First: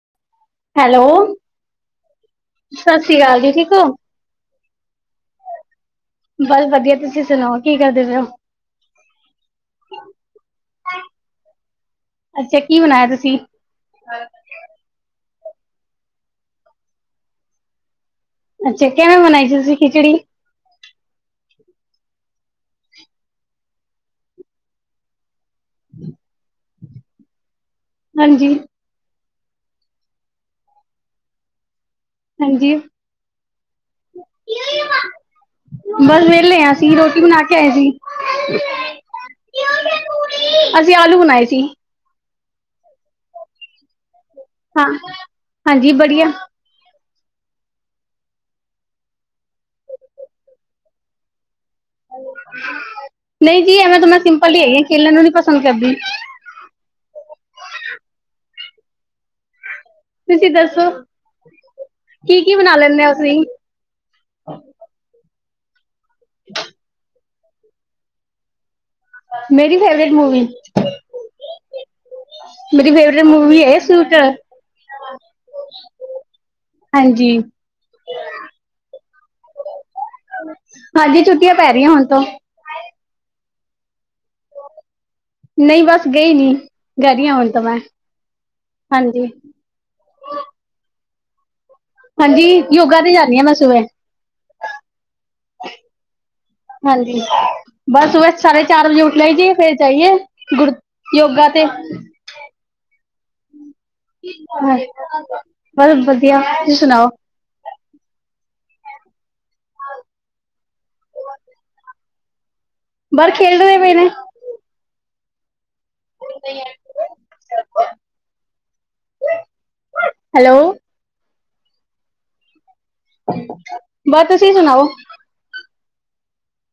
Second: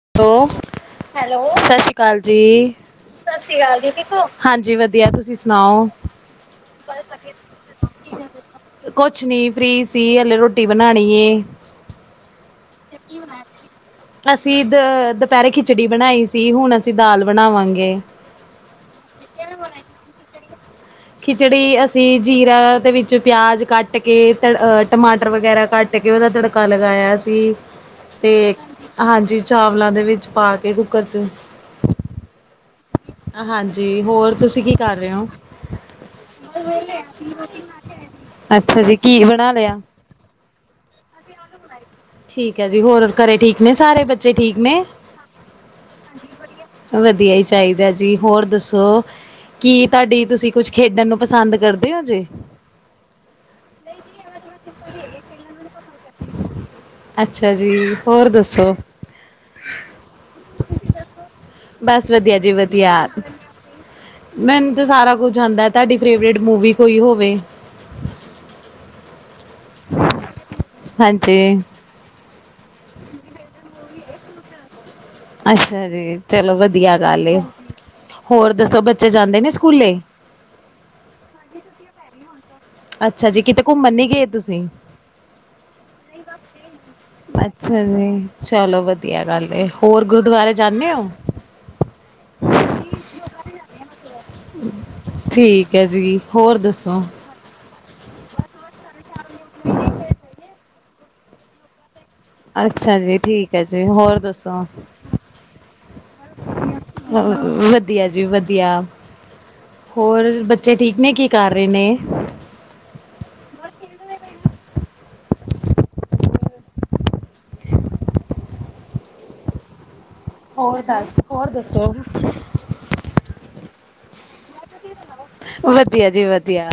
[inaudible] Hello ਸਤਿ ਸ਼੍ਰੀ ਅਕਾਲ ਜੀ, ਸਤਿ ਸ਼੍ਰੀ ਅਕਾਲ ਜੀ, ਹਾਂਜੀ ਵਧੀਆ ਤੁਸੀਂ ਸੁਣਾਓ? [inaudible] ਬਸ ਵਧੀਆ, ਤੁਸੀਂ ਸੁਣਾਓ ਕੀ ਕਰਦੇ ਪਏ ਹੋ? ਕੁਛ ਨੀ ਫ੍ਰੀ ਸੀ ਹਲੇ ਰੋਟੀ ਬਣਾਈ ਐ। ਅੱਛਾ ਕੀ ਬਣਾਇਆ ਤੁਸੀਂ? ਅਂ ਦ ਦੁਪਹਿਰੇ ਖਿਚੜੀ ਬਣਾਈ ਸੀ ਹੁਣ ਅਸੀਂ ਦਾਲ ਬਣਾਵਾਂਗੇ ਅੱਛਾ ਕਿਵੇਂ ਬਣਾਈ ਸੀ ਤੁਸੀਂ ਖਿਚੜੀ? ਜਿਹੜੀ ਅਸੀਂ ਜੀਰਾ ਦੇ ਵਿੱਚ ਪਿਆਜ ਕੱਟ ਕੇ ਅਹ ਟਮਾਟਰ ਵਗੈਰਾ ਕੱਟ ਕੇ ਉਹਦਾ ਤੜਕਾ ਲਗਾਇਆ ਸੀ ਤੇ, ਹਾਂਜੀ ਹਾਂਜੀ ਚਾਵਲਾਂ ਦੇ ਵਿੱਚ ਪਾ ਕੇ ਕੁੱਕਰ ਚ ਹਾਂਜੀ ਹਾਂਜੀ ਹੋਰ ਤੁਸੀਂ ਕੀ ਕਰ ਰਹੇ ਹੋ? ਬਸ ਵਿਹਲੇ ਆਸੀ ਰੋਟੀ ਬਣਾ ਕੇ ਆਏ ਸੀ। ਅੱਛਾ ਜੀ ਕੀ ਬਣਾ ਲਿਆ? ਅਸੀਂ ਆਲੂ ਬਣਾਏ ਸੀ। ਠੀਕ ਹੈ ਜੀ ਹੋਰ ਘਰੇ ਠੀਕ ਨੇ ਸਾਰੇ ਬਚੇ? [unintelligible] ਹਾਜੀ ਵਡੀਆ ਵਧੀਆ ਹੀ ਚਾਹੀਦਾ ਜੀ ਹੋਰ ਦੱਸੋ ਕੀ ਤੁਹਾਡੀ ਤੁਸੀਂ ਕੁਛ ਖੇਡਣ ਨੂੰ ਪਸੰਦ ਕਰਦੇ ਹੋ ਜੀ ਨਹੀਂ ਜੀ ਐਵੇਂ ਤ ਮੈਂ ਸਿੰਪਲ ਹੀ ਹੈਗੀ ਆ ਖੇਲਣ ਨੂੰ ਨੀ ਪਸੰਦ ਕਰਦੀ ਅੱਛਾ ਜੀ, ਹੋਰ ਦੱਸੋ? ਤੁਸੀਂ ਦੱਸੋ? ਬਸ ਵਧੀਆ ਕੀ ਜੀ ਕੀ ਬਣਾ ਵਧੀਆ ਲੈਂਦੇ ਹੋ ਤੁਸੀਂ? ਮੈਨੂੰ ਤੇ ਸਾਰਾ ਕੁੱਝ, ਜਾਂਦਾ ਤੁਹਾਡੀ ਫੇਵਰੇਟ ਮੂਵੀ ਕੋਈ ਹੋਵੇ ਮੇਰੀ ਫੇਵਰੇਟ ਮੂਵੀ, ਹਾਂਜੀ ਮੇਰੀ ਫੇਵਰੇਟ ਮੂਵੀ ਹੈ ਸਟ [inaudible] ਅੱਛਾ ਜੀ ਚਲੋ ਵਧੀਆ ਗੱਲ ਹਾਂਜੀ ਹੈ ਹੋਰ ਦੱਸੋ ਬੱਚੇ ਜਾਂਦੇ ਨੇ ਸਕੂਲੇ ਹਾਂਜੀ ਛੁੱਟੀਆਂ ਪੈ ਰਹੀਆਂ ਹੁਣ ਤੋਂ ਅੱਛਾ ਜੀ ਕਿਤੇ ਘੁੰਮਣ ਨੀ ਗਏ ਤੁਸੀਂ ਨਹੀਂ ਬਸ ਗਈ ਨੀ ਰਹੀ ਹਾਂ ਹੁਣ ਤਾਂ ਮੈਂ ਅੱਛਾ ਜੀ ਚਲੋ ਵਧੀਆ ਹਾਂਜੀ ਗੱਲ ਹੋਰ ਗੁਰਦੁਆਰੇ ਜਾਂਨੇ ਹੋ ਹਾਂਜੀ ਯੋਗਾ ਤੇ ਜਾਂਦੀ ਹਾਂ ਮੈਂ ਸਵੇਰੇ ਠੀਕ ਹੈ ਜੀ ਹੋਰ ਦੱਸੋ ਹਾਂਜੀ ਬਸ ਸੁਬਹ ਸਾਢੇ ਚਾਰ ਵਜੇ ਉੱਠਣਾ ਹੀ ਜੀਏ ਫੇਿਰ ਜਾਈਏ ਗੁਰੂ ਯੋਗਾ ਤੇ ਅੱਛਾ ਜੀ ਠੀਕ ਜੀ ਹੋਰ ਦੱਸੋ ਬਸ ਵਧੀਆ ਤੁਸੀਂ ਸੁਣਾਓ ਵਧੀਆ ਜੀ ਵਧੀਆ ਹੋਰ ਬੱਚੇ ਠੀਕ ਨੇ ਕੀ ਕਰ ਰਹੇ ਨੇ- ਬਾਹਰ ਖੇਲਦੇ ਪਏ ਨੇ [inaudible] [inaudible] ਹੈਲੋ ਹੋਰ ਦੱਸ ਹੋਰ ਦੱਸੋ? ਬਸ ਤੁਸੀਂ ਸੁਣਾਓ? ਵਧੀਆ ਜੀ ਵਧੀਆ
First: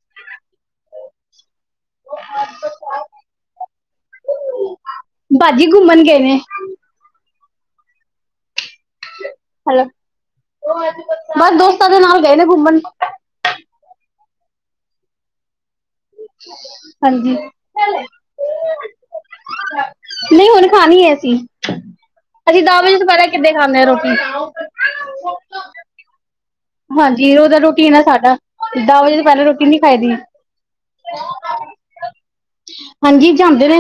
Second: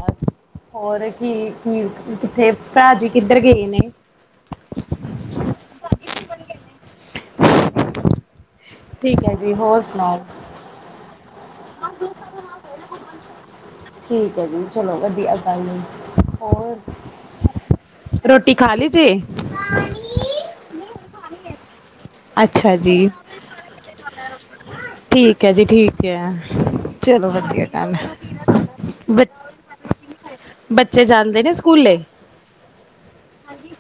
ਹੋਰ ਕੀ ਕੀ ਕਿੱਥੇ ਭਾ ਜੀ ਕਿੱਧਰ ਗਏ ਨੇ ਭਾਜੀ ਘੁੰਮਣ ਗਏ ਨੇ ਠੀਕ ਹੈ ਜੀ ਹੋਰ ਹੈਲੋ ਸੁਣਾਓ ਬਸ ਦੋਸਤਾਂ ਦੇ ਨਾਲ ਗਏ ਨੇ ਘੁੰਮਣ ਠੀਕ ਹੈ ਜੀ ਚਲੋ ਵਧੀਆ ਟਾਈਮ ਏ ਹਾਂਜੀ ਹੋਰ ਰੋਟੀ ਖਾ ਲਈ ਜੇ ਨਹੀਂ ਹੂਨ ਖਾਣੀ ਹੈ ਅਸੀਂ ਅੱਛਾ ਦਸ ਵਜੇ ਜੀ ਪਹਿਲਾ ਕਿੱਦੇ ਖਾਂਦੇ ਆ ਰੋਟੀ ਠੀਕ ਹੈ ਜੀ ਠੀਕ ਹੈ ਚਲੋ ਹਾਂਜੀ ਉਹ ਤਾਂ ਵਧੀਆ ਰੁਟੀਨ ਗੱਲ ਹੈ ਸਾਡਾ ਦਾਂ ਵਜੇ ਬ ਤੋਂ ਪਹਿਲਾਂ ਰੋਟੀ ਨੀ ਖਾਇ ਦੀ ਬੱਚੇ ਜਾਂਦੇ ਨੇ ਸਕੂਲੇ ਹਾਂਜੀ ਜਾਂਦੇ ਨੇ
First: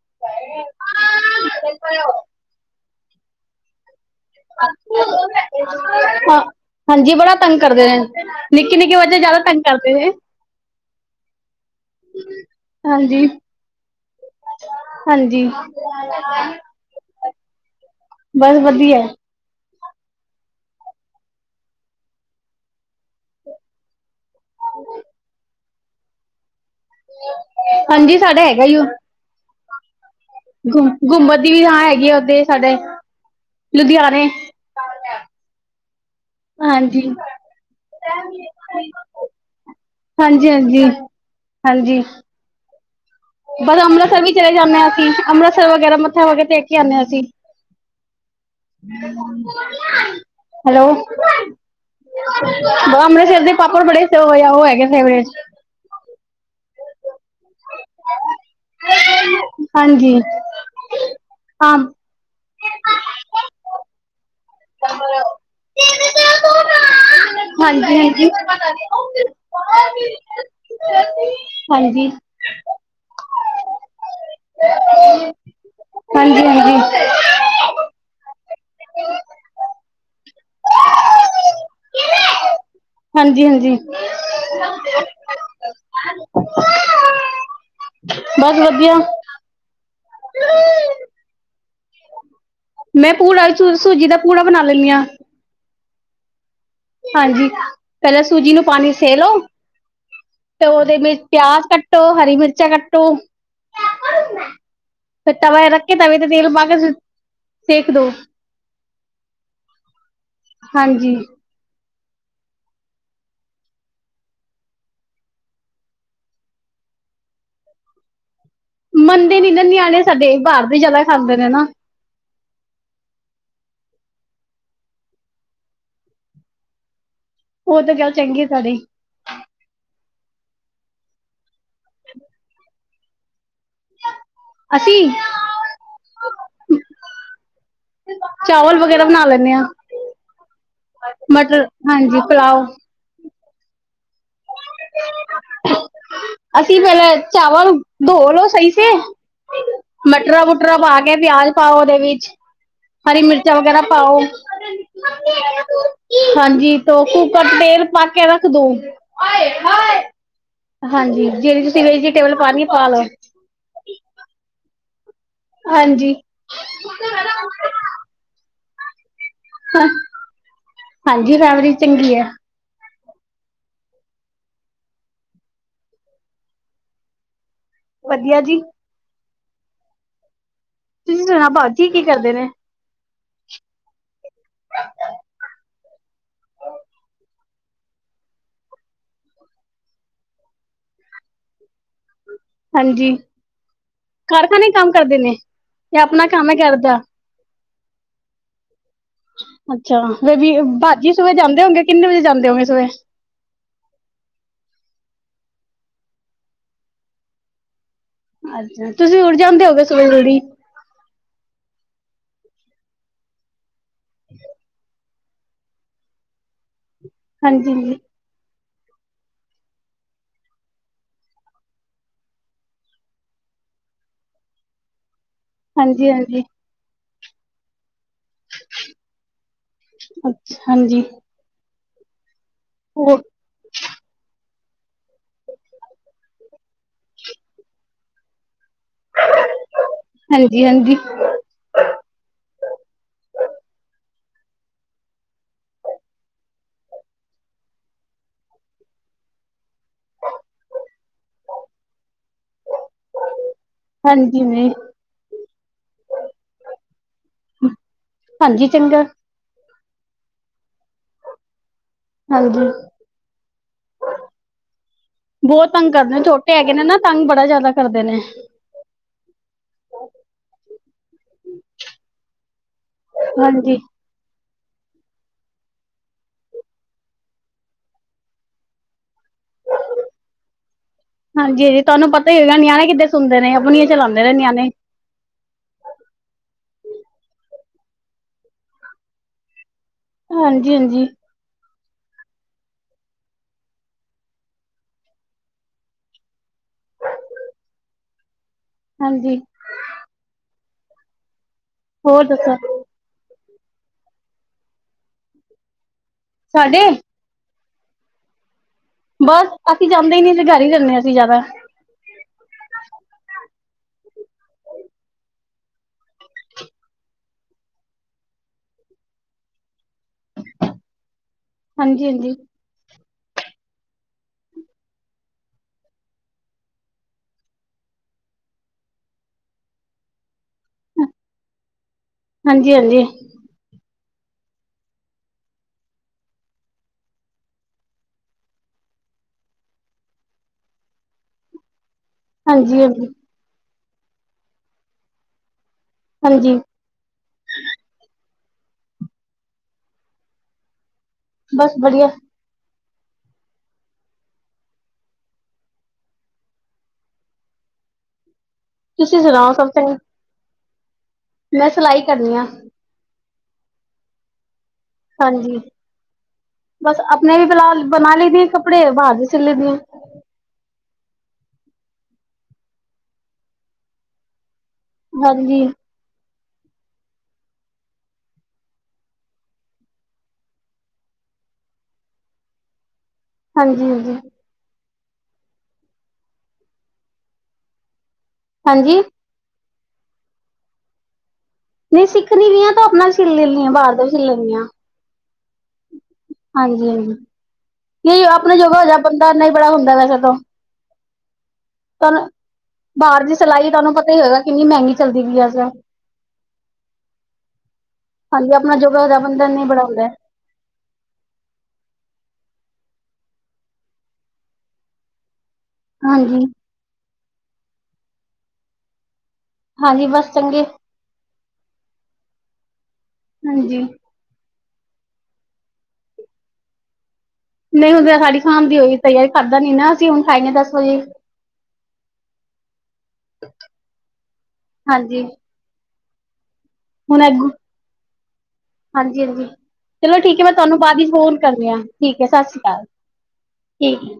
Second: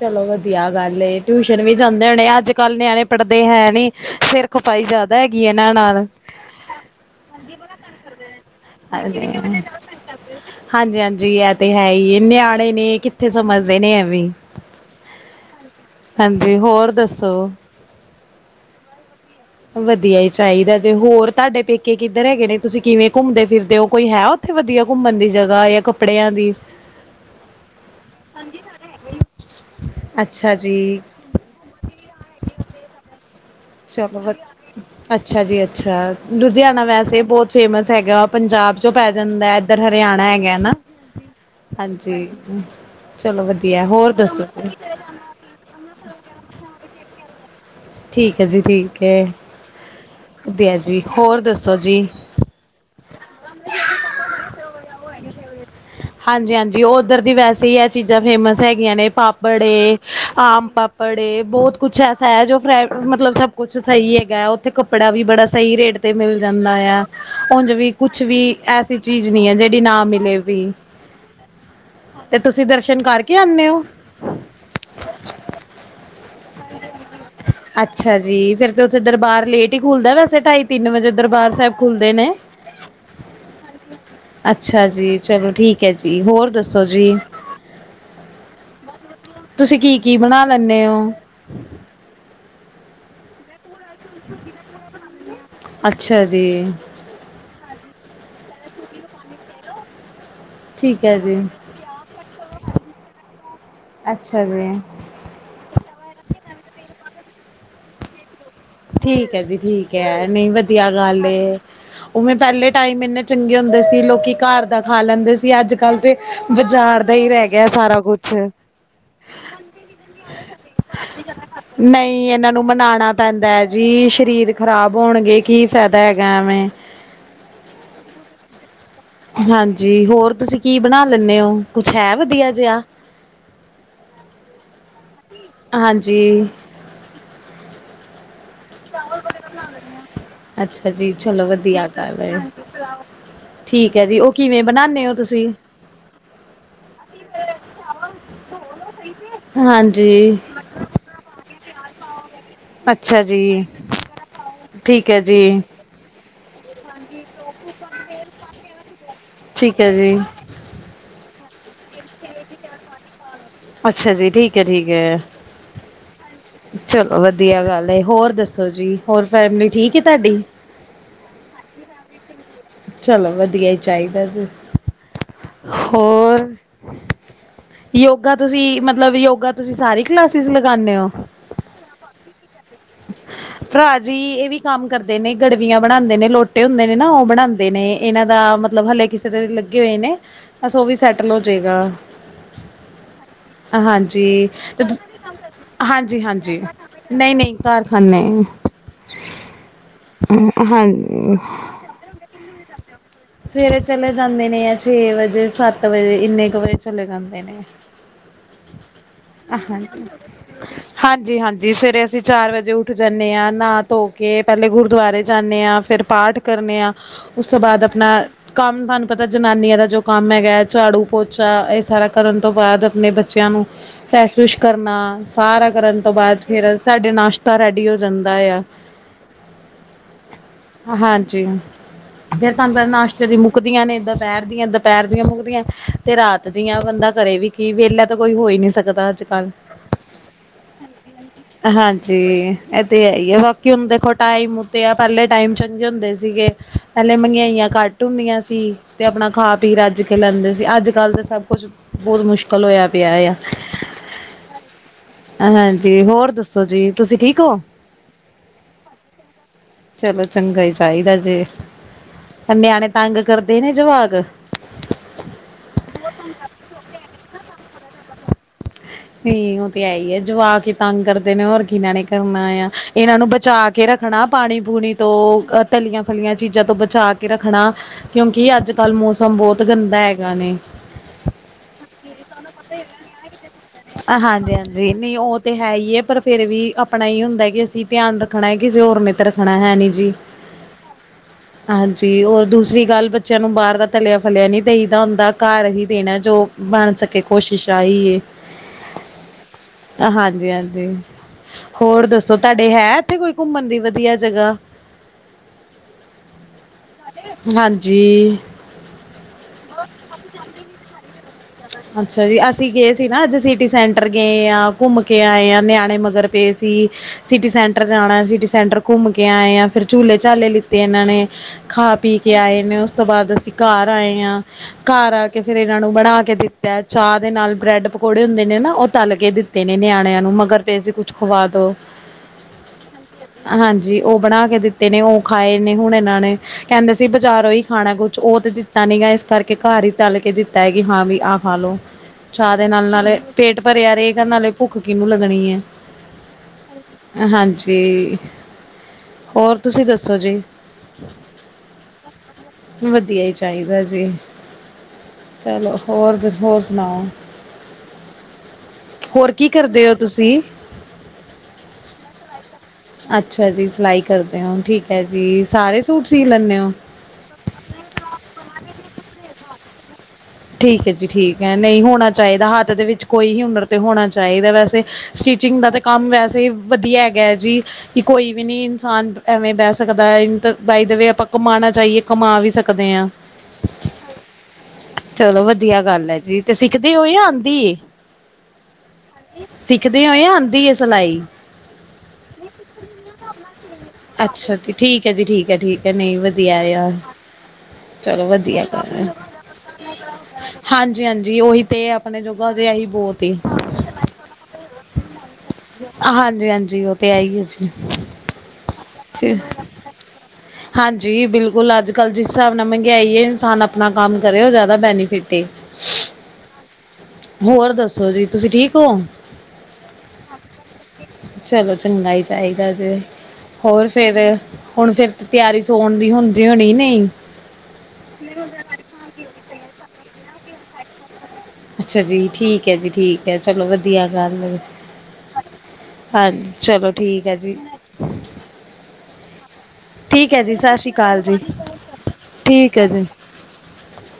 ਚਲੋ ਵਧੀਆ ਗੱਲ ਏ ਟਿਊਸ਼ਨ ਵੀ ਜਾਂਦੇ ਹੋਣੇ ਅੱਜ ਕੱਲ੍ਹ ਨਿਆਣੇ ਪੜਦੇ ਹੈ ਨੀ ਸਿਰ ਖਪਾਈ ਜ਼ਿਆਦਾ ਹੈਗੀ ਇਹਨਾਂ ਨਾਲ ਹਾਂ ਹਾਂਜੀ ਬੜਾ ਤੰਗ ਕਰਦੇ ਨੇ ਨਿੱਕੇ ਨਿੱਕੇ ਬੱਚੇ ਜ਼ਿਆਦਾ ਤੰਗ ਕਰਦੇ ਨੇ ਹਾਂਜੀ ਹਾਂਜੀ ਇਹ ਤੇ ਹੈ ਹੀ ਹੈ ਨਿਆਣੇ ਨੇ ਹਾਂਜੀ ਕਿੱਥੇ ਸਮਝਦੇ ਨੇ ਐ ਵੀ ਹਾਂਜੀ। ਹਾਂਜੀ ਹੋਰ ਦੱਸੋ ਬਸ ਵਧੀਆ ਵਧੀਆ ਹੀ ਚਾਹੀਦਾ ਜੇ ਹੋਰ ਤੁਹਾਡੇ ਪੇਕੇ ਕਿੱਧਰ ਹੈਗੇ ਨੇ ਤੁਸੀਂ ਕਿਵੇਂ ਘੁੰਮਦੇ ਫਿਰਦੇ ਹੋ ਕੋਈ ਹੈ ਉੱਥੇ ਵਧੀਆ ਘੁੰਮਣ ਦੀ ਜਗ੍ਹਾ ਜਾਂ ਕੱਪੜਿਆਂ ਦੀ ਹਾਂਜੀ ਸਾਡਾ ਹੈਗਾ ਉਹ ਅੱਛਾ ਗੁਮ ਜੀ ਘੁੰਮਣ ਦੀ ਵੀ ਥਾਂ ਹੈਗੀ ਆ ਉੱਧ ਸਾਡੇ ਲੁਧਿਆਣੇ ਚਲੋ ਅੱਛਾ ਜੀ ਅੱਛਾ ਲੁਧਿਆਣਾ ਹਾਂਜੀ ਵੈਸੇ ਬਹੁਤ ਫੇਮਸ ਹੈਗਾ ਵਾ ਪੰਜਾਬ ਚੋਂ ਪੈ ਜਾਂਦਾ ਇੱਧਰ ਹਰਿਆਣਾ ਹਾਂਜੀ ਹੈਗਾਾ ਹਾਂਜੀ ਹਾਂਜੀ ਚਲੋ ਬਸ ਵਧੀਆ ਹੋਰ ਅੰਮ੍ਰਿਤਸਰ ਵੀ ਦੱਸੋ ਚਲੇ ਜੀ। ਜਾਂਦੇ ਹਾਂ ਅਸੀਂ ਅੰਮ੍ਰਿਤਸਰ ਵਗੈਰਾ ਮੱਥਾ ਵ ਟੇ ਕੇ ਆਉਦੇ ਹ ਅਸੀਂ ਠੀਕ ਹੈ ਜੀ ਠੀਕ ਹੈ ਵਦੀਆ ਹੈਲੋ ਜੀ ਹੋਰ ਦੱਸੋ ਜੀ ਅੰਮ੍ਰਿਤਸਰ ਦੇ ਪਾਪੜ ਬੜੇ ਸੇ ਹੋ ਆ ਉਹ ਹੈਗੇ ਫੇਵਰੇਟ ਹਾਂਜੀ-ਹਾਂਜੀ ਉਹ ਉਧਰ ਦੀ ਵੈਸੇ ਹੀ ਇਹ ਚੀਜ਼ਾਂ ਫੇਮਸ ਹੈਗੀਆਂ ਨੇ ਪਾਪੜ ਹਾਂਜੀ ਆਮ ਪਾਪੜੇ ਹਾਂ ਬਹੁਤ ਕੁਛ ਸ ਹੈ ਜੋ ਫ ਮਤਲਬ ਸਭ ਕੁੱਛ ਸਹੀ ਹੈਗਾ ਆ ਉੱਥੇ ਕੱਪੜਾ ਵੀ ਹਾਂਜੀ ਬੜਾ ਸਹੀ ਰੇਟ ਤੇ ਮਿਲ ਜਾਂਦਾ ਆ ਉਝ ਵੀ ਕੁਛ ਹਾਂਜੀ ਹਾਂਜੀ ਵੀ ਐਸੀ ਚੀਜ਼ ਨਹੀਂ ਹੈ ਜਿਹੜੀ ਨਾ ਮਿਲੇ ਵੀ ਹਾਂਜੀ ਤੇ ਤੁਸੀਂ ਦਰਸ਼ਨ ਕਰਕੇ ਆਨੇ ਔ? ਹਾਂਜੀ-ਹਾਂਜੀ ਅੱਛਾ, ਫੇਰ ਤੇ ਉੱਥੇ ਦਰਬਾਰ ਲੇਟ ਹੀ ਖੁੱਲਦਾ ਵੈਸੇ ਢਾਈ ਤਿੰਨ ਵਜੇ ਦਰਬਾਰ ਸਾਹਿਬ ਖੁੱਲਦੇ ਨੇ ਹਾਂਜੀ ਹਾਂਜੀ ਅੱਛਾ ਜੀ ਚਲੋ ਠੀਕ ਹੈ ਹੋਰ ਦੱਸੋ ਜੀ ਬਸ ਵਧੀਆ ਤੁਸੀਂ ਕੀ? ਕੀ ਬਣਾ ਲੈਂਦੇ ਹੋ, ਮੈਂ ਪੂੜ ਸੂਜੀ ਦਾ ਪੂੜ ਬਣਾ ਲੈਂਨੀ ਆ, ਅੱਛਾ ਜੀ, ਹਾਂਜੀ ਪਹਿਲਾਂ ਸੂਜੀ ਨੂੰ ਪਾਣੀ ਸੇ ਲਓ, ਤੇ ਉਹਦੇ ਠੀਕ ਹੈ ਵਿੱਚ ਜੀ। ਪਿਆਜ ਕੱਟੋ ਹਰੀ ਮਿਰਚਾਂ ਕੱਟੋ ਅੱਛਾ ਜੀ ਫਿਰ ਤਵਾ ਰੱਖੇ ਤਵੇ ਤੇ ਤੇਲ ਪਾ ਕੇ ਸੇਕ ਦੋ ਠੀਕ ਹੈ ਜੀ ਠੀਕ ਹੈ ਨਹੀਂ ਵਧੀਆ ਹਾਂਜੀ ਗੱਲ ਹੈ। ਉਵੇਂ ਪਹਿਲੇ ਟਾਈਮ ਇੰਨੇ ਚੰਗੇ ਹੁੰਦੇ ਸੀ। ਲੋਕੀ ਘਰ ਦਾ ਖਾ ਲੈਂਦੇ ਸੀ। ਅੱਜ ਕੱਲ ਦੇ ਬਾਜ਼ਾਰ ਦਾ। ਇਹੀ ਰਹਿ ਗਿਆ ਸਾਰਾ ਕੁਛ। ਮੰਨਦੇ ਨੀ ਨਾ ਨਿਆਣੇ ਸਾਡੇ ਬਾਹਰ ਦੇ ਜਿਆਦਾ ਖਾਂਦੇ ਨੇ ਨਾ। ਇਹ ਜੀ ਸਰੀਰ ਖ਼ਰਾਬ ਹੋਣਗੇ ਕੀ ਫਾਇਦਾ ਹੈਗਾ ਐਵੇਂ ਉਹ ਤੇ ਗੱਲ ਚੰਗੀ ਹੈ ਤੁਹਾਡੀ। ਹਾਂਜੀ ਹੋਰ ਤੁਸੀਂ ਕੀ ਬਣਾ ਲੈਂਦੇ ਹੋ ਕੁਛ ਹੈ ਵਧੀਆ ਜਿਹਾ? ਅਸੀਂ। ਹਾਂਜੀ। ਚਾਵਲ ਵਗੈਰਾ ਬਣਾ ਲੈਣੇ ਹਾਂ। ਅੱਛਾ ਜੀ ਚਲੋ ਮਟਰ ਵਧੀਆ ਗੱਲ ਹਾਂਜੀ ਐ ਪੁਲਾਓ ਠੀਕ ਐ ਜੀ ੳਕੇ। ਅਸੀਂ ਪਹਿਲਾਂ ਚਾਵਲ ਧੋਲਓ ਸਹੀ ਸੇ। ਹਾਂਜੀ ਮਟਰਾਂ ਮੂਟਰਾਂ ਪਾ ਕੇ ਪਿਆਜ ਪਾਓਦੇ। ਅੱਛਾ ਹਰੀ ਮਿਰਚਾਂ ਜੀ ਵਗੈਰਾ ਪਾਓ। ਠੀਕ ਹੈ ਜੀ ਹਾਂਜੀ ਤੇ ਕੂਕਰ 'ਚ ਤੇਲ ਪਾ ਕੇ ਰੱਖਦੋ? ਠੀਕ ਹੈ ਜੀ। ਹਾਂਜੀ ਜਿਹੜੀ ਤੁਸੀਂ ਵੇਜੀਟੇਬਲ ਪਾਉਣੀ ਹੈ, ਪਾ ਲਓ? ਅੱਛਾ ਜੀ ਠੀਕ ਹੈ ਠੀਕ ਹੈ। ਹਾਂਜੀ ਚਲੋ ਵਧੀਆ ਗੱਲ ਹੈ, ਹੋਰ ਦੱਸੋ ਜੀ? ਹੋਰ ਫੈਮਲੀ ਠੀਕ ਹੈ ਤੁਹਾਡੀ? ਹਾਂਜੀ ਫੈਮਿਲੀ ਚੰਗੀ ਹੈ ਚਲੋ ਵਧੀਆ ਹੀ ਚਾਹੀਦਾ ਜੀ, ਹੋਰ? ਯੋਗਾ ਵਧੀਆ ਜੀ ਤੁਸੀਂ ਮਤਲਬ ਯੋਗਾ ਤੁਸੀਂ ਸਾਰੀ ਕਲਾਸ। ਤੁਸੀ ਲਗਾਉਂਦੇ ਹੋ? ਤੁਸੀਂ ਸੁਣਾ ਭਾਜੀ ਕੀ ਕਰਦੇ ਨੇ ਭਰਾ ਜੀ ਇਹ ਵੀ ਕੰਮ ਕਰਦੇ ਨੇ ਗੜਵੀਆਂ ਬਣਾਦੇ ਨੇ ਲੋਟੇ ਹੁੰਦੇ ਨੇ ਨਾ ਉਹ ਬਣਾਦੇ। ਬਣਾਦੇ ਨੇ ਇਹਨਾਂ ਦਾ ਮਤਲਬ ਹਲੇੇ ਕਿਸੇ ਦੇ ਲੱਗੇ ਹੋਏ ਨੇ ਬਸ ਉਹ ਵੀ ਸੈਟਲ ਹੋ ਜਾਏਗਾ। ਹਾਂਜੀ। ਹਾਂਜੀ ਕਾਰਖਾਨੇ ਤੇ ਕੰਮ ਕਰਦੇ ਨੇ ਜਾਂ ਆਪਣਾ ਕੰਮ ਹੈ ਹਾਂਜੀ-ਹਾਂਜੀ ਕਰਦਾ ਨਹੀਂ-ਨਹੀਂ। ਕਾਰਖ਼ਾਨੇ। ਅੱਛਾ ਫੇਰ ਵੀ ਭਾਜੀ ਸਵੇਰੇ ਹਾਂਜੀ ਜਾਂਦੇ ਹੋਗੇ ਕਿੰਨੇ ਵਜੇ ਜਾਂਦੇ ਹੋਣਗੇ ਸਵੇਰੇ। ਸਵੇਰੇ ਚਲੇ ਜਾਂਦੇ ਨੇ ਜਾਂ ਛੇ ਵਜੇ ਸੱਤ ਵਜੇ ਇੰਨੇ ਕੁ ਵਜੇ ਚਲੇ ਜਾਂਦੇ ਨੇ। ਅੱਛਾ। ਤੁਸੀਂ ਉਠ ਜਾਂਦੇ ਹੋਗੇ ਸੁਬੇ ਜਲਦੀ ਹਾਂਜੀ-ਹਾਂਜੀ-ਹਾਂਜੀ। ਜੀ ਸਵੇਰੇ ਅਸੀਂ ਚਾਰ ਵਜੇ ਉੱਠ ਜਾਂਦੇ ਹਾਂ ਨਾਹ ਧੋ ਕੇ ਪਹਿਲੇ ਗੁਰਦੁਆਰੇ। ਜਾਂਨੇ ਹਾਂ ਫਿਰ ਪਾਠ ਕਰਨੇ ਹਾਂ, ਉਸ ਤੋਂ ਹਾਂਜੀ ਬਾਅਦ ਆਪਣਾ। ਕੰਮ ਤੁਹਾਨੂੰ ਪਤਾ ਜਨਾਨੀਆਂ ਦਾ ਜੋ ਕੰਮ ਹੈਗਾ ਝਾੜੂ ਪੋਚਾ ਇਹ ਸਾਰਾ ਕਰਨ ਤੋਂ ਬਾਅਦ ਆਪਣੇ ਬੱਚਿਆਂ ਨੂੰ। ਫਰੈਸ਼ ਫਸ਼ ਕਰਨਾ। ਸਾਰਾ ਕਰਨ ਹਾਂਜੀ ਹਾਂਜੀ ਤੋਂ ਬਾਅਦ ਹਾਂਜੀ ਫਿਰ ਸਾਡੇ ਨਾਸ਼ਤਾ ਰੈਡੀ ਹੋ ਜਾਂਦਾ ਆ। ਅੱਛਾ ਹਾਂਜੀ। ਫਿਰ ਤੁਹਾਨੂੰ ਪਤਾ ਉਹ ਨਾਸ਼ਤੇ ਦੀਆਂ ਮੁੱਕਦੀਆਂ ਨੇ ਦੁਪਹਿਰ ਦੀਆਂ। ਦੁਪਹਿਰ ਦੀਆਂ ਮੁੱਕਦੀਆਂ ਤੇ ਰਾਤ ਦੀਆਂ ਬੰਦਾ ਕਰੇ ਵੀ ਕੀ ਵਿਹਲਾ ਤਾਂ ਕੋਈ ਹੋਈ ਨਹੀਂ ਸਕਦਾ। ਸਕਦਾ ਅੱਜ ਕੱਲ। ਹਾਂਜੀ ਹਾਂਜੀ ਹਾਂਜੀ ਇਹ ਤੇ ਹੈ ਹੀ ਆ ਬਾਕੀ ਹੁਣ ਦੇਖੋ? ਟਾਈਮ ਉੱਤੇ ਆ ਪਹਿਲੇ ਟਾਈਮ ਚੰਗੇ ਹੁੰਦੇ ਸੀਗੇ ਪਹਿਲੇ ਮਗਾਈਆਂ ਘੱਟ ਹੁੰਦੀਆਂ ਸੀ। ਤੇ? ਆਪਣਾ ਖਾ ਪੀ ਰੱਜ ਕੇ ਲੈਂਦੇ ਸੀ। ਅੱਜ ਕੱਲ ਤਾਂ ਸਭ ਕੁੱਛ ਬਹੁਤ ਮੁਸ਼ਕਿਲ ਹੋਇਆ ਪਿਆ ਆ? ਹਾਂਜੀ ਨਹੀਂ ਹਾਂਜੀ ਹੋਰ ਦੱਸੋ ਜੀ ਤੁਸੀਂ ਠੀਕ ਹੋ? ਹਾਂਜੀ ਚੰਗਾ। ਚਲੋ ਚੰਗਾ ਚਾਹੀਦਾ ਜੇ। ਹਾਂਜੀ ਨਿਆਣੇ ਤੰਗ ਕਰਦੇ ਨੇ ਜਵਾਕ। ਬਹੁਤ ਤੰਗ ਕਰਦੇ ਨੇ ਛੋਟੇ ਹੈਗੇ ਨੇ ਨਾ ਤੰਗ ਬੜਾ ਜਿਆਦਾ ਕਰਦੇ ਨੇ? ਨਹੀਂ ਉਹ ਤੇ ਹੈ ਹੀ ਐ ਜਵਾਕ ਹੀ ਤੰਗ ਕਰਦੇ ਨੇ ਹੋਰ ਕੀ ਇਹਨਾਂ ਨੇ ਕਰਨਾ ਆ ਇਹਨਾਂ ਨੂੰ ਬਚਾ ਹਾਂਜੀ ਕੇ। ਬਣਾ ਪਾਣੀ- ਬੂਣੀ ਤੋਂ ਤਲੀਆਂ ਫਲੀਆਂ ਚੀਜ਼ਾਂ ਤੋਂ ਬਚਾ ਕੇ ਰੱਖਣਾ ਕਿਉ ਕਿ ਅੱਜ-ਕੱਲ ਮੌਸਮ ਬਹੁਤ ਗੰਦਾ ਹੈਗਾ ਨੇ ਹਾਂਜੀ ਹਾਂਜੀ ਤੁਹਾਨੂੰ ਪਤਾ ਹੀ ਹੋਏਗਾ ਨਿਆਣੇ ਕਿੱਦਾਂ ਸੁਣਦੇ ਨੇ ਆਪਣੀਆਂ ਚਲਾਉਂਦੇ ਨੇ ਨਿਆਣੇ ਹਾਂਜੀ-ਹਾਂਜੀ ਨਹੀ ਉਹ ਤੇ ਹੈ, ਹੀ ਪਰ ਫੇਰ ਵੀ ਆਪਣਾ ਹੀ ਹੁੰਦਾ ਕਿ ਅਸੀ ਧਿਆਨ ਰਖਣਾ ਹੈ। ਕਿਸੇ ਹੋਰ ਨੇ ਤੇ ਰੱਖਣਾ ਹੈ। ਨੀ ਹਾਂਜੀ- ਹਾਂਜੀ- ਹਾਂਜੀ ਰ ਦੂਸਰੀ ਗੱਲ ਬੱਚਿਆਂ ਨੂੰ ਬਾਹਰ ਦਾ ਤਲਿਆ ਫਲਿਆ ਨੀ ਦਹੀ ਦਾ ਹੁੰਦਾ ਘਰ ਹੀ ਦੇਣਾ ਜੋ ਬਣ ਦੇਖੋ ਸਸਾਈ ਆਈ ਹਾਂਜੀ ਹੈ। ਹਾਂਜੀ- ਹਾਂਜੀ ਹੋਰ ਦਸੋ ਤੁਹਾਡੇ ਹੈ। ਇਥੇ ਕੋਈ ਘੁੰਮਣ ਦੀ ਵਧੀਆ ਜਗਾ ਸਾਡੇ- ਹਾਂਜੀ- ਬਸ ਅਸੀ ਜਾਂਦੇ ਹੀ ਨਹੀ ਅਸੀ ਘਰ ਹੀ ਜਾਂਦੇ ਹੈ ਅਸੀ ਜ਼ਿਆਦਾ ਅਛਾ ਜੀ ਅਸੀ ਗਏ ਸੀ ਨਾ ਅਜ ਅ ਸਿਟੀ ਸੈਂਟਰ ਗਏ ਆ ਘੁੰਮ ਕੇ ਆਏ ਆ ਨਿਆਣੇ ਮਗਰ ਪਏ ਸੀ ਸਿਟੀ ਸੈਂਟਰ ਜਾਣਾ ਸਿਟੀ ਸੈਂਟਰ ਘੁੰਮ ਕੇ ਆਏ ਆ ਫਿਰ ਝੂਲੇ ਝਾਲੇ ਲਿਤੇ ਇਹਨਾਂ ਨੇ ਖਾ ਹਾਂਜੀ ਪੀ ਕੇ ਹਾਂਜੀ ਆਏ ਨੇ ਉਸ ਤੋਂ ਬਾਅਦ ਅਸੀ ਘਰ ਆਏ ਹਾਂ ਘਰ ਆ ਕੇ ਫਿਰ ਇਹਨਾਂ ਨੂੰ ਬਣਾ ਕੇ ਦਿਤਾ ਚਾਹ ਦੇ ਨਾਲ ਬ੍ਰੈਡ ਪਕੌੜੇ ਹੁੰਦੇ ਨੇ ਨਾ ਉਹ ਤਲ ਕੇ ਦਿਤੇ ਨੇ ਨਿਆਣਿਆਂ ਨੂੰ ਮਗਰ ਤੇ ਅਸੀ ਕੁਛ ਪਾਦੋ ਹਾਂਜੀ -ਹਾਂਜੀ- ਉਹ ਬਣਾ ਕੇ ਦਿਤੇ ਨੇ ਉਹ ਖਾਏ ਨੇ ਹੁਣ ਇਹਨਾਂ ਨੇ ਕਹਿਦੇ ਸੀ ਬਜ਼ਾਰੋਂ ਹੀ ਖਾਣਾ ਕੁਛ ਉਹ ਤੇ ਦਿਤਾ ਨਹੀ ਇਸ ਕਰਕੇ ਘਰ ਹੀ ਤਲ ਕੇ ਦਿਤਾ ਹੈਗੀ ਹਾਂ ਵੀ ਆਹ ਖਾ ਲੋ ਚਾਹ ਦੇ ਹਾਂਜੀ ਨਾਲ ਹਾਂਜੀ ਨਾਲੇ ਪੇਟ ਭਰਿਆ ਰਹੇਗਾ ਨਾਲੇ ਭੁੱਖ ਕਿਹਨੂੰ ਲੱਗਣੀ ਹੈ। ਹਾਂਜੀ ਹਾਂਜੀ- ਹੋਰ ਤੁਸੀ ਦਸੋ ਜੀ ਬਸ ਵਧੀਆ- ਵਧੀਆ ਹੀ ਚਾਹੀਦਾ ਜੀ ਚਲੋ- ਹੋਰ ਹੋਰ ਸੁਣਾਓ ਤੁਸੀਂ ਹੋਰ ਕੀ ਸੁਣਾਓ ਸਭ ਕਰਦੇ ਹੋ ਚੰਗਾ ਤੁਸੀ ਮੈਂ ਸਿਲਾਈ ਕਰਨੀ ਆ ਅੱਛਾ ਜੀ ਸਿਲਾਈ ਕਰਦੇ ਹੋ ਠੀਕ- ਹੈ ਜੀ, ਹਾਂਜੀ ਸਾਰੇ ਸੂਟ ਸੀ ਲੈਂਦੇ ਹੋ? ਬਸ ਆਪਣੇ ਵੀ ਬਣਾ ਲਈਦੀ ਆ ਕੱਪੜੇ ਬਾਹਰ ਵੀ ਸਿਲੇ ਦੀ ਹ ਠੀਕ ਹੈ। ਜੀ ਠੀਕ ਹੈ। ਨਹੀ ਹੋਣਾ ਚਾਹੀਦਾ ਹਥ ਦੇ ਵਿਚ ਕੋਈ ਹੀ ਹੁਨਰ ਤੇ ਹੋਣਾ ਚਾਹੀਦਾ ਵੈਸੇ ਸਟਿਚਿੰਗ ਹਾਂਜੀ ਦਾ ਤਾਂ ਕੰਮ ਵੈਸੇ ਹੀ ਵਧੀਆ ਹੈਗਾ ਹੈ। ਜੀ ਕਿ ਕੋਈ ਵੀ ਨੀ ਇਨਸਾਨ ਐਵੇਂ ਬਹਿ ਸਕਦਾ ਬਾਈ ਦੇਵੇ ਆਪਾਂ ਕਮਾਣਾ ਚਾਈਏ ਕਮਾ ਵੀ ਸਕਦੇ ਹਾਂ ਹਾਂਜੀ ਹਾਂਜੀ ਚਲੋ ਵਧੀਆ ਗੱਲ ਹੈ। ਜੀ ਤੇ ਸਿਖਦੇ ਹੋ ਜਾਂ ਆਂਦੀ ਏ ਹਾਂਜੀ ਸਿਖਦੇ ਹੋ ਯਾ ਆਂਦੀ ਹੈ ਸਿਲਾਈ ਨਹੀਂ ਸਿੱਖਣੀ ਵੀ ਹੈ ਤਾਂ ਆਪਣਾ ਸਿਲ ਲੈਂਦੀ ਹਾਂ ਬਾਹਰ ਦਾ ਵੀ ਸਿਲ ਲੈਂਦੀ ਅੱਛਾ ਹਾਂ ਜੀ ਠੀਕ ਹੈ ਜੀ ਠੀਕ ਹੈ ਠੀਕ ਹੈ ਨਹੀਂ ਵਧੀਆ ਹਾਂਜੀ ਯਾਰ ਹਾਂਜੀ ਕੀ ਚਲੋ ਆਪਣੇ ਵਧੀਆ ਜੋਗਾ ਹੋ ਗੱਲ ਜਾ ਹੈ ਬੰਦਾ ਇਨਾ ਹੀ ਬੜਾ ਹੁੰਦਾ ਵੈਸੇ ਤਾਂ ਹਾਂਜੀ ਹਾਂਜੀ ਉਹੀ ਤੇ ਆਪਣੇ ਤੁਹਾਨੂੰ ਜੋਗਾ ਤੇ ਇਹੀ ਬਹੁਤ ਬਾਹਰ ਦੀ ਹੀ ਸਿਲਾਈ ਤੁਹਾਨੂੰ ਪਤਾ ਹੀ ਹੋਏਗਾ ਕਿਨੀ ਮਹਿਗੀ ਚਲਦੀ ਪਈ ਅਜ ਹਾਂਜੀ ਹਾਂਜੀ ਉਹ ਤੇ ਹੈ ਇ ਹੈ ਜੀ ਹਾਂਜੀ ਆਪਣਾ ਜੋਗਾ ਤੇ ਬੰਦਾ ਉਨਾ ਹੀ ਬੜਾ ਹੁੰਦਾ ਹੈ ਹਾਂਜੀ ਬਿਲਕੁਲ ਅੱਜ ਕਲ ਜਿਸ ਹਿਸਾਬ ਮਹਿੰਗਾਈ ਇਨਸਾਨ ਆਪਣਾ ਕਮ ਕਰੇ ਉਹ ਜ਼ਿਆਦਾ ਬੈਨੀਫਿਟ ਏ ਹਾਂਜੀ ਹੋਰ ਦਸੋ ਜੀ ਤੁਸੀ ਠੀਕ ਹੋ। ਹਾਂਜੀ ਬਸ ਚੰਗੇ ਚਲੋ ਚੰਗਾ ਹੀ ਚਾਹੀਦਾ ਜੇ ਹਾਂਜੀ ਹੋਰ ਫੇਰ ਹੁਣ ਫਿਰ ਤਿਆਰੀ ਸੋਣ ਦੀ ਹੁੰਦੀ ਹੋਣੀ ਨਹੀ ਨਹੀਂ ਹੁੰ ਤੇ ਸਾਡੀ ਸ਼ਾਮ ਦੀ ਹੋਈ ਪਈ ਹੈ ਖਾਦਾ ਨੀ ਨਾ ਅਸੀਂ ਹੁਣ ਖਾਈਗੇ ਦਸ ਵਜੇ ਅੱਛਾ ਜੀ ਠੀਕ ਹੈ ਜੀ ਠੀਕ ਹੈ ਚਲੋ ਵਧੀਆ ਗੱਲ ਹਾਂਜੀ ਹਾਂਜੀ ਚਲੋ ਹੁਣ ਠੀਕ ਹੈ ਅੱਗੂ ਜੀ ਹਾਂਜੀ ਹਾਂਜੀ ਚਲੋ ਠੀਕ ਹੈ ਮੈਂ ਜੀ ਸਤਿ ਤੁਹਾਨੂੰ ਸ਼੍ਰੀ ਬਾਅਦ ਹੀ ਅਕਾਲ ਫੋਨ ਜੀ ਕਰੀ ਹ ਠੀਕ ਹੈ ਸਤਿ ਸ਼੍ਰੀ ਠੀਕ ਅਕਾਲ ਹੈ ਜੀ ਠੀਕ